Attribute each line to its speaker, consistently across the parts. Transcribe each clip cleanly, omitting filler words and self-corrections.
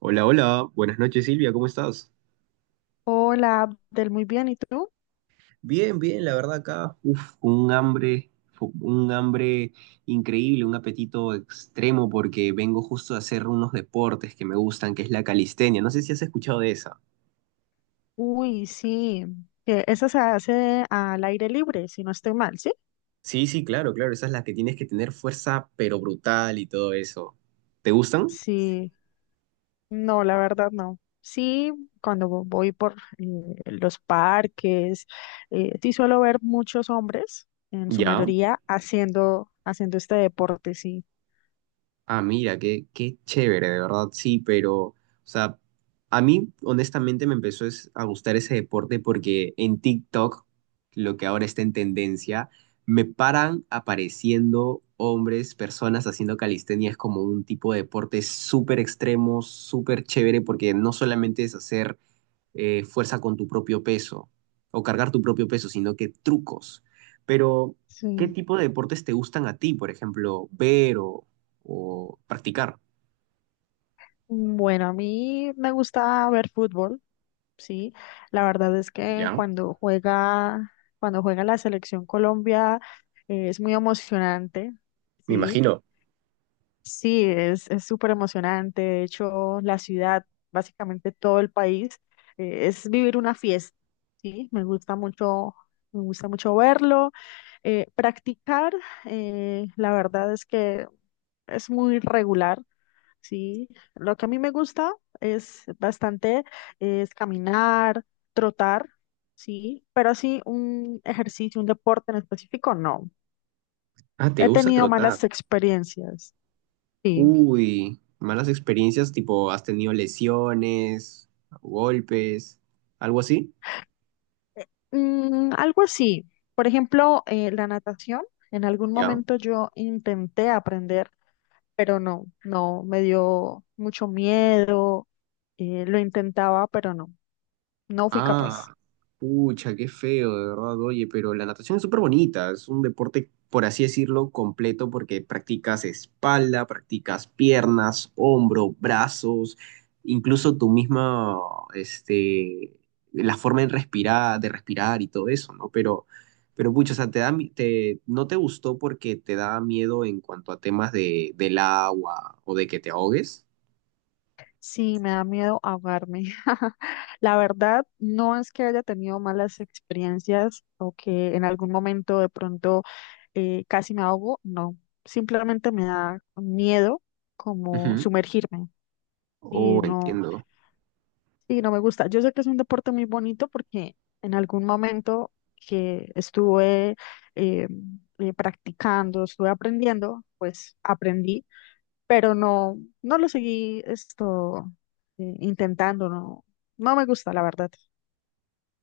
Speaker 1: Hola, hola, buenas noches Silvia, ¿cómo estás?
Speaker 2: Hola, Abdel, muy bien, ¿y tú?
Speaker 1: Bien, bien, la verdad acá, uf, un hambre, un hambre increíble, un apetito extremo porque vengo justo a hacer unos deportes que me gustan, que es la calistenia, no sé si has escuchado de esa.
Speaker 2: Uy, sí, que esa se hace al aire libre, si no estoy mal, ¿sí?
Speaker 1: Sí, sí, claro, claro, esa es la que tienes que tener fuerza pero brutal y todo eso. ¿Te gustan?
Speaker 2: Sí, no, la verdad no. Sí, cuando voy por los parques, sí suelo ver muchos hombres, en su
Speaker 1: Ya.
Speaker 2: mayoría, haciendo este deporte, sí.
Speaker 1: Ah, mira, qué, qué chévere, de verdad, sí, pero, o sea, a mí honestamente me empezó a gustar ese deporte porque en TikTok, lo que ahora está en tendencia, me paran apareciendo hombres, personas haciendo calistenia, es como un tipo de deporte súper extremo, súper chévere, porque no solamente es hacer fuerza con tu propio peso o cargar tu propio peso, sino que trucos. Pero, ¿qué
Speaker 2: Sí.
Speaker 1: tipo de deportes te gustan a ti, por ejemplo, ver o practicar?
Speaker 2: Bueno, a mí me gusta ver fútbol. Sí, la verdad es que
Speaker 1: Ya,
Speaker 2: cuando juega la selección Colombia, es muy emocionante,
Speaker 1: me
Speaker 2: sí,
Speaker 1: imagino.
Speaker 2: sí, es súper emocionante. De hecho, la ciudad, básicamente todo el país, es vivir una fiesta, sí, me gusta mucho verlo. Practicar, la verdad es que es muy regular. Sí, lo que a mí me gusta es bastante, es caminar, trotar, sí, pero así un ejercicio, un deporte en específico, no.
Speaker 1: Ah, ¿te
Speaker 2: He
Speaker 1: gusta
Speaker 2: tenido
Speaker 1: trotar?
Speaker 2: malas experiencias, sí.
Speaker 1: Uy, malas experiencias, tipo, ¿has tenido lesiones, golpes, algo así?
Speaker 2: Mm, algo así, por ejemplo, la natación, en algún
Speaker 1: Ya.
Speaker 2: momento yo intenté aprender, pero no, me dio mucho miedo, lo intentaba, pero no, no fui capaz.
Speaker 1: Ah, pucha, qué feo, de verdad, oye, pero la natación es súper bonita, es un deporte, por así decirlo, completo porque practicas espalda, practicas piernas, hombro, brazos, incluso tu misma, este, la forma de respirar y todo eso, ¿no? Pero pucha, o sea, te da, te, no te gustó porque te da miedo en cuanto a temas de, del agua o de que te ahogues.
Speaker 2: Sí, me da miedo ahogarme. La verdad, no es que haya tenido malas experiencias o que en algún momento de pronto casi me ahogo, no. Simplemente me da miedo como
Speaker 1: Ujú.
Speaker 2: sumergirme y
Speaker 1: Oh,
Speaker 2: no,
Speaker 1: entiendo.
Speaker 2: y no me gusta. Yo sé que es un deporte muy bonito porque en algún momento que estuve eh, practicando, estuve aprendiendo, pues aprendí, pero no, no lo seguí esto intentando, no, no me gusta, la verdad.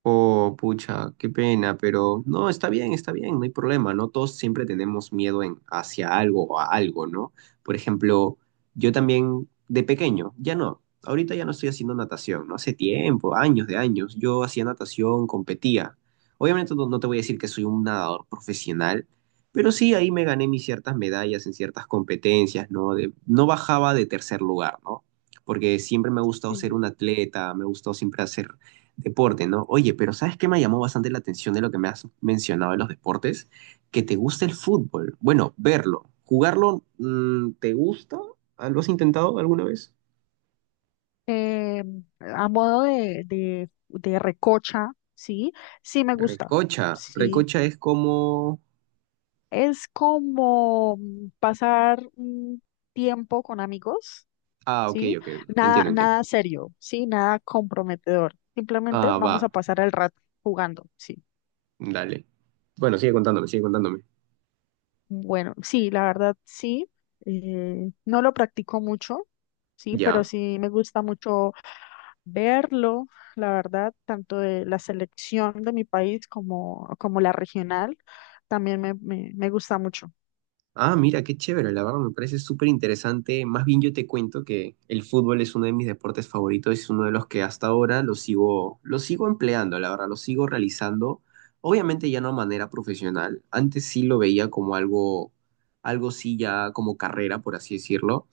Speaker 1: Oh, pucha, qué pena, pero no, está bien, no hay problema, ¿no? Todos siempre tenemos miedo en, hacia algo o a algo, ¿no? Por ejemplo, yo también de pequeño, ya no, ahorita ya no estoy haciendo natación, ¿no? Hace tiempo, años de años, yo hacía natación, competía. Obviamente no, no te voy a decir que soy un nadador profesional, pero sí ahí me gané mis ciertas medallas en ciertas competencias, ¿no? De, no bajaba de tercer lugar, ¿no? Porque siempre me ha gustado ser
Speaker 2: Sí.
Speaker 1: un atleta, me ha gustado siempre hacer deporte, ¿no? Oye, pero ¿sabes qué me llamó bastante la atención de lo que me has mencionado de los deportes? Que te gusta el fútbol. Bueno, verlo. ¿Jugarlo te gusta? Ah, ¿lo has intentado alguna vez?
Speaker 2: Eh, a modo de recocha, sí, sí me gusta,
Speaker 1: Recocha.
Speaker 2: sí.
Speaker 1: Recocha es como...
Speaker 2: Es como mm, pasar un tiempo con amigos,
Speaker 1: Ah, ok,
Speaker 2: sí,
Speaker 1: ok, ok. Entiendo, entiendo.
Speaker 2: nada serio, sí, nada comprometedor. Simplemente
Speaker 1: Ah, va.
Speaker 2: vamos a pasar el rato jugando, sí.
Speaker 1: Dale. Bueno, sigue contándome, sigue contándome.
Speaker 2: Bueno, sí, la verdad sí. No lo practico mucho, sí, pero
Speaker 1: Ya.
Speaker 2: sí me gusta mucho verlo, la verdad, tanto de la selección de mi país como, como la regional, también me gusta mucho,
Speaker 1: Ah, mira, qué chévere, la verdad me parece súper interesante. Más bien yo te cuento que el fútbol es uno de mis deportes favoritos, es uno de los que hasta ahora lo sigo empleando, la verdad, lo sigo realizando. Obviamente ya no de manera profesional, antes sí lo veía como algo, algo sí ya como carrera, por así decirlo,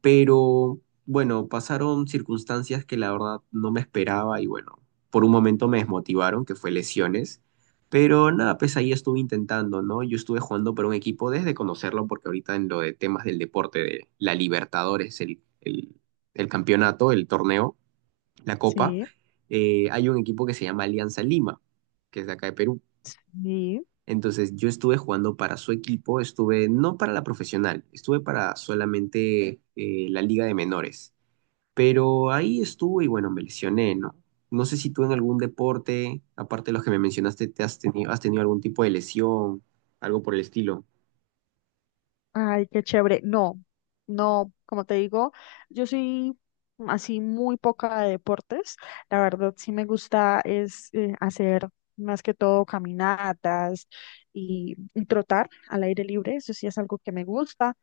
Speaker 1: pero bueno, pasaron circunstancias que la verdad no me esperaba y bueno, por un momento me desmotivaron, que fue lesiones. Pero nada, pues ahí estuve intentando, ¿no? Yo estuve jugando por un equipo desde conocerlo, porque ahorita en lo de temas del deporte, de la Libertadores, el campeonato, el torneo, la copa, hay un equipo que se llama Alianza Lima, que es de acá de Perú.
Speaker 2: sí.
Speaker 1: Entonces yo estuve jugando para su equipo, estuve no para la profesional, estuve para solamente la liga de menores. Pero ahí estuve y bueno, me lesioné, ¿no? No sé si tú en algún deporte, aparte de los que me mencionaste, te has tenido algún tipo de lesión, algo por el estilo.
Speaker 2: Ay, qué chévere. No, no, como te digo, yo soy así muy poca de deportes. La verdad, sí me gusta es hacer más que todo caminatas y trotar al aire libre. Eso sí es algo que me gusta,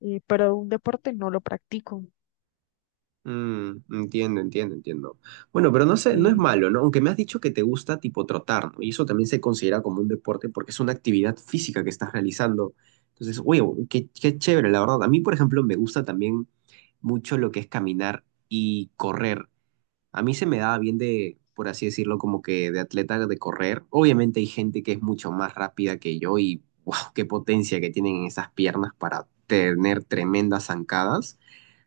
Speaker 2: pero un deporte no lo practico.
Speaker 1: Entiendo, entiendo, entiendo. Bueno, pero no sé, no es
Speaker 2: Sí,
Speaker 1: malo, ¿no? Aunque me has dicho que te gusta tipo trotar, ¿no? Y eso también se considera como un deporte porque es una actividad física que estás realizando. Entonces, oye, qué, qué chévere, la verdad. A mí, por ejemplo, me gusta también mucho lo que es caminar y correr. A mí se me daba bien de, por así decirlo, como que de atleta de correr. Obviamente hay gente que es mucho más rápida que yo y wow, qué potencia que tienen en esas piernas para tener tremendas zancadas.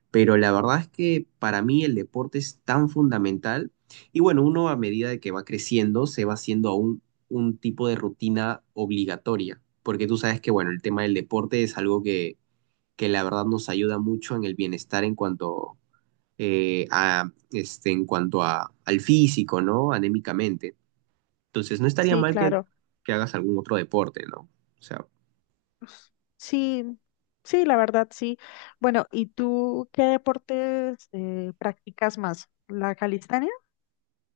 Speaker 1: Pero la verdad es que para mí el deporte es tan fundamental. Y bueno, uno a medida de que va creciendo se va haciendo aún un tipo de rutina obligatoria. Porque tú sabes que, bueno, el tema del deporte es algo que la verdad nos ayuda mucho en el bienestar en cuanto a, este, en cuanto a, al físico, ¿no? Anémicamente. Entonces, no estaría
Speaker 2: sí,
Speaker 1: mal
Speaker 2: claro.
Speaker 1: que hagas algún otro deporte, ¿no? O sea,
Speaker 2: Sí, sí, la verdad, sí. Bueno, ¿y tú qué deportes practicas más? ¿La calistenia?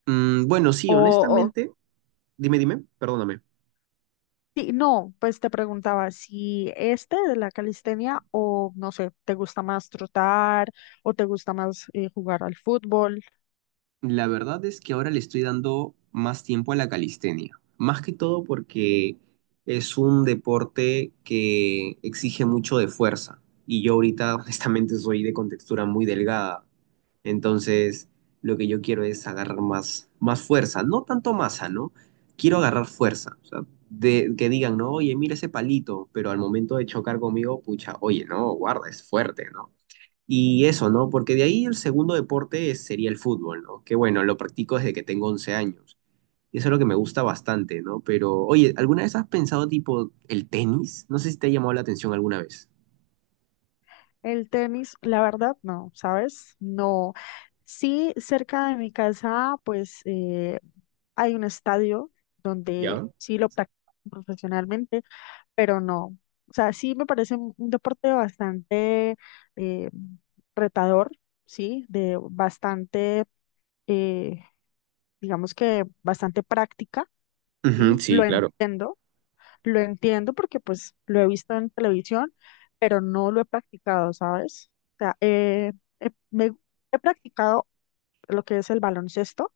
Speaker 1: bueno, sí,
Speaker 2: ¿O
Speaker 1: honestamente, dime, dime, perdóname.
Speaker 2: sí? No, pues te preguntaba si este de la calistenia o no sé, te gusta más trotar o te gusta más jugar al fútbol,
Speaker 1: La verdad es que ahora le estoy dando más tiempo a la calistenia, más que todo porque es un deporte que exige mucho de fuerza y yo ahorita honestamente soy de contextura muy delgada, entonces lo que yo quiero es agarrar más, más fuerza, no tanto masa, ¿no? Quiero agarrar fuerza, o sea, de, que digan, no, oye, mira ese palito, pero al momento de chocar conmigo, pucha, oye, no, guarda, es fuerte, no. Y eso, ¿no? Porque de ahí el segundo deporte sería el fútbol, ¿no? Que bueno, lo practico desde que tengo 11 años. Y eso es lo que me gusta bastante, ¿no? Pero, oye, ¿alguna vez has pensado tipo el tenis? No sé si te ha llamado la atención alguna vez.
Speaker 2: el tenis. La verdad no, ¿sabes? No. Sí, cerca de mi casa pues hay un estadio donde
Speaker 1: ¿Ya?
Speaker 2: sí lo practico profesionalmente, pero no. O sea, sí me parece un deporte bastante eh, retador, sí, de bastante... eh, digamos que bastante práctica,
Speaker 1: Ujú,
Speaker 2: ¿sí?
Speaker 1: sí, claro.
Speaker 2: Lo entiendo porque pues lo he visto en televisión, pero no lo he practicado, ¿sabes? O sea, he, me- he practicado lo que es el baloncesto.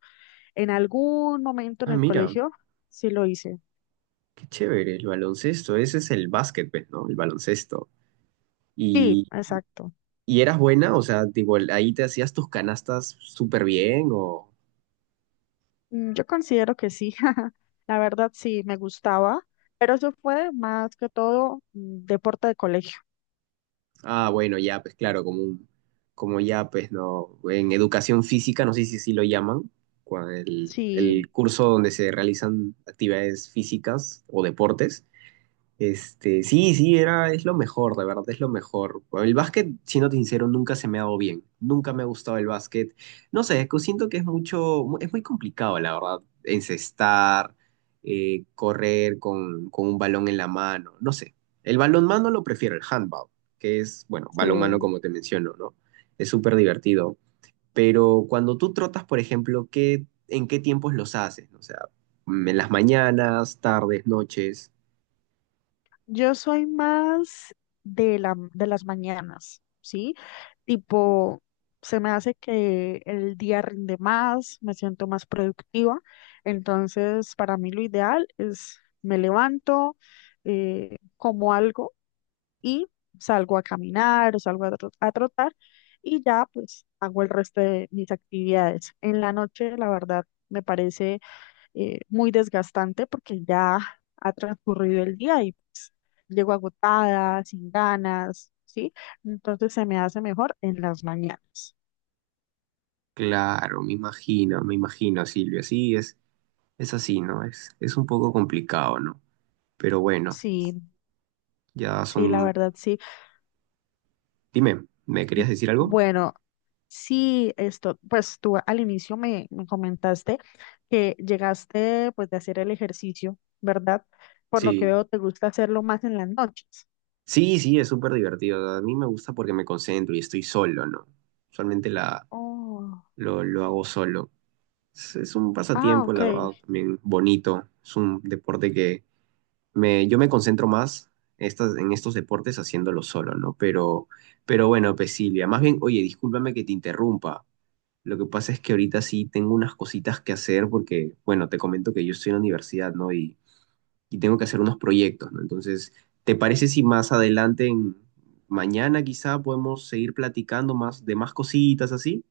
Speaker 2: En algún momento en
Speaker 1: Ah,
Speaker 2: el
Speaker 1: mira,
Speaker 2: colegio sí lo hice.
Speaker 1: qué chévere, el baloncesto, ese es el básquet, pues, ¿no? El baloncesto.
Speaker 2: Sí,
Speaker 1: ¿Y,
Speaker 2: exacto.
Speaker 1: y eras buena? O sea, tipo, ahí te hacías tus canastas súper bien o...
Speaker 2: Mm, yo considero que sí. La verdad sí, me gustaba, pero eso fue más que todo mm, deporte de colegio.
Speaker 1: Ah, bueno, ya, pues claro, como un, como ya, pues no, en educación física, no sé si así lo llaman,
Speaker 2: Sí,
Speaker 1: el curso donde se realizan actividades físicas o deportes, este, sí, sí, era, es lo mejor, de verdad, es lo mejor. El básquet, siendo sincero, nunca se me ha dado bien. Nunca me ha gustado el básquet. No sé, es que siento que es mucho, es muy complicado, la verdad, encestar, correr con un balón en la mano. No sé. El balonmano lo prefiero, el handball, que es, bueno, balonmano
Speaker 2: sí.
Speaker 1: como te menciono, ¿no? Es súper divertido. Pero cuando tú trotas, por ejemplo, ¿qué, en qué tiempos los haces? O sea, en las mañanas, tardes, noches.
Speaker 2: Yo soy más de las mañanas, ¿sí? Tipo, se me hace que el día rinde más, me siento más productiva. Entonces, para mí lo ideal es: me levanto, como algo y salgo a caminar o salgo a a trotar y ya pues hago el resto de mis actividades. En la noche, la verdad, me parece muy desgastante porque ya ha transcurrido el día y pues, llego agotada, sin ganas, ¿sí? Entonces se me hace mejor en las mañanas.
Speaker 1: Claro, me imagino, Silvia. Sí, es así, ¿no? Es un poco complicado, ¿no? Pero bueno,
Speaker 2: Sí,
Speaker 1: ya
Speaker 2: sí, la
Speaker 1: son...
Speaker 2: verdad, sí.
Speaker 1: Dime, ¿me querías decir algo?
Speaker 2: Bueno, sí, esto, pues tú al inicio me comentaste que llegaste pues de hacer el ejercicio, ¿verdad? Por lo que
Speaker 1: Sí.
Speaker 2: veo, te gusta hacerlo más en las noches.
Speaker 1: Sí, sí, es súper divertido. A mí me gusta porque me concentro y estoy solo, ¿no? Usualmente la,
Speaker 2: Oh,
Speaker 1: lo hago solo. Es un
Speaker 2: ah,
Speaker 1: pasatiempo,
Speaker 2: ok.
Speaker 1: la verdad, también bonito. Es un deporte que me, yo me concentro más estas, en estos deportes haciéndolo solo, ¿no? Pero bueno, pues Silvia, más bien, oye, discúlpame que te interrumpa. Lo que pasa es que ahorita sí tengo unas cositas que hacer porque, bueno, te comento que yo estoy en la universidad, ¿no? Y tengo que hacer unos proyectos, ¿no? Entonces, ¿te parece si más adelante, mañana quizá, podemos seguir platicando más de más cositas así?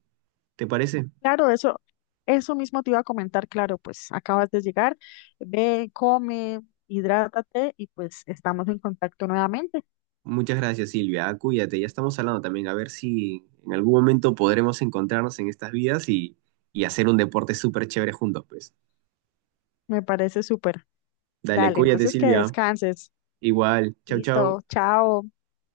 Speaker 1: ¿Te parece?
Speaker 2: Claro, eso mismo te iba a comentar, claro, pues acabas de llegar, ve, come, hidrátate y pues estamos en contacto nuevamente.
Speaker 1: Muchas gracias, Silvia. Ah, cuídate, ya estamos hablando también. A ver si en algún momento podremos encontrarnos en estas vidas y hacer un deporte súper chévere juntos, pues.
Speaker 2: Me parece súper.
Speaker 1: Dale,
Speaker 2: Dale,
Speaker 1: cuídate,
Speaker 2: entonces que
Speaker 1: Silvia.
Speaker 2: descanses.
Speaker 1: Igual. Chau, chau.
Speaker 2: Listo, chao.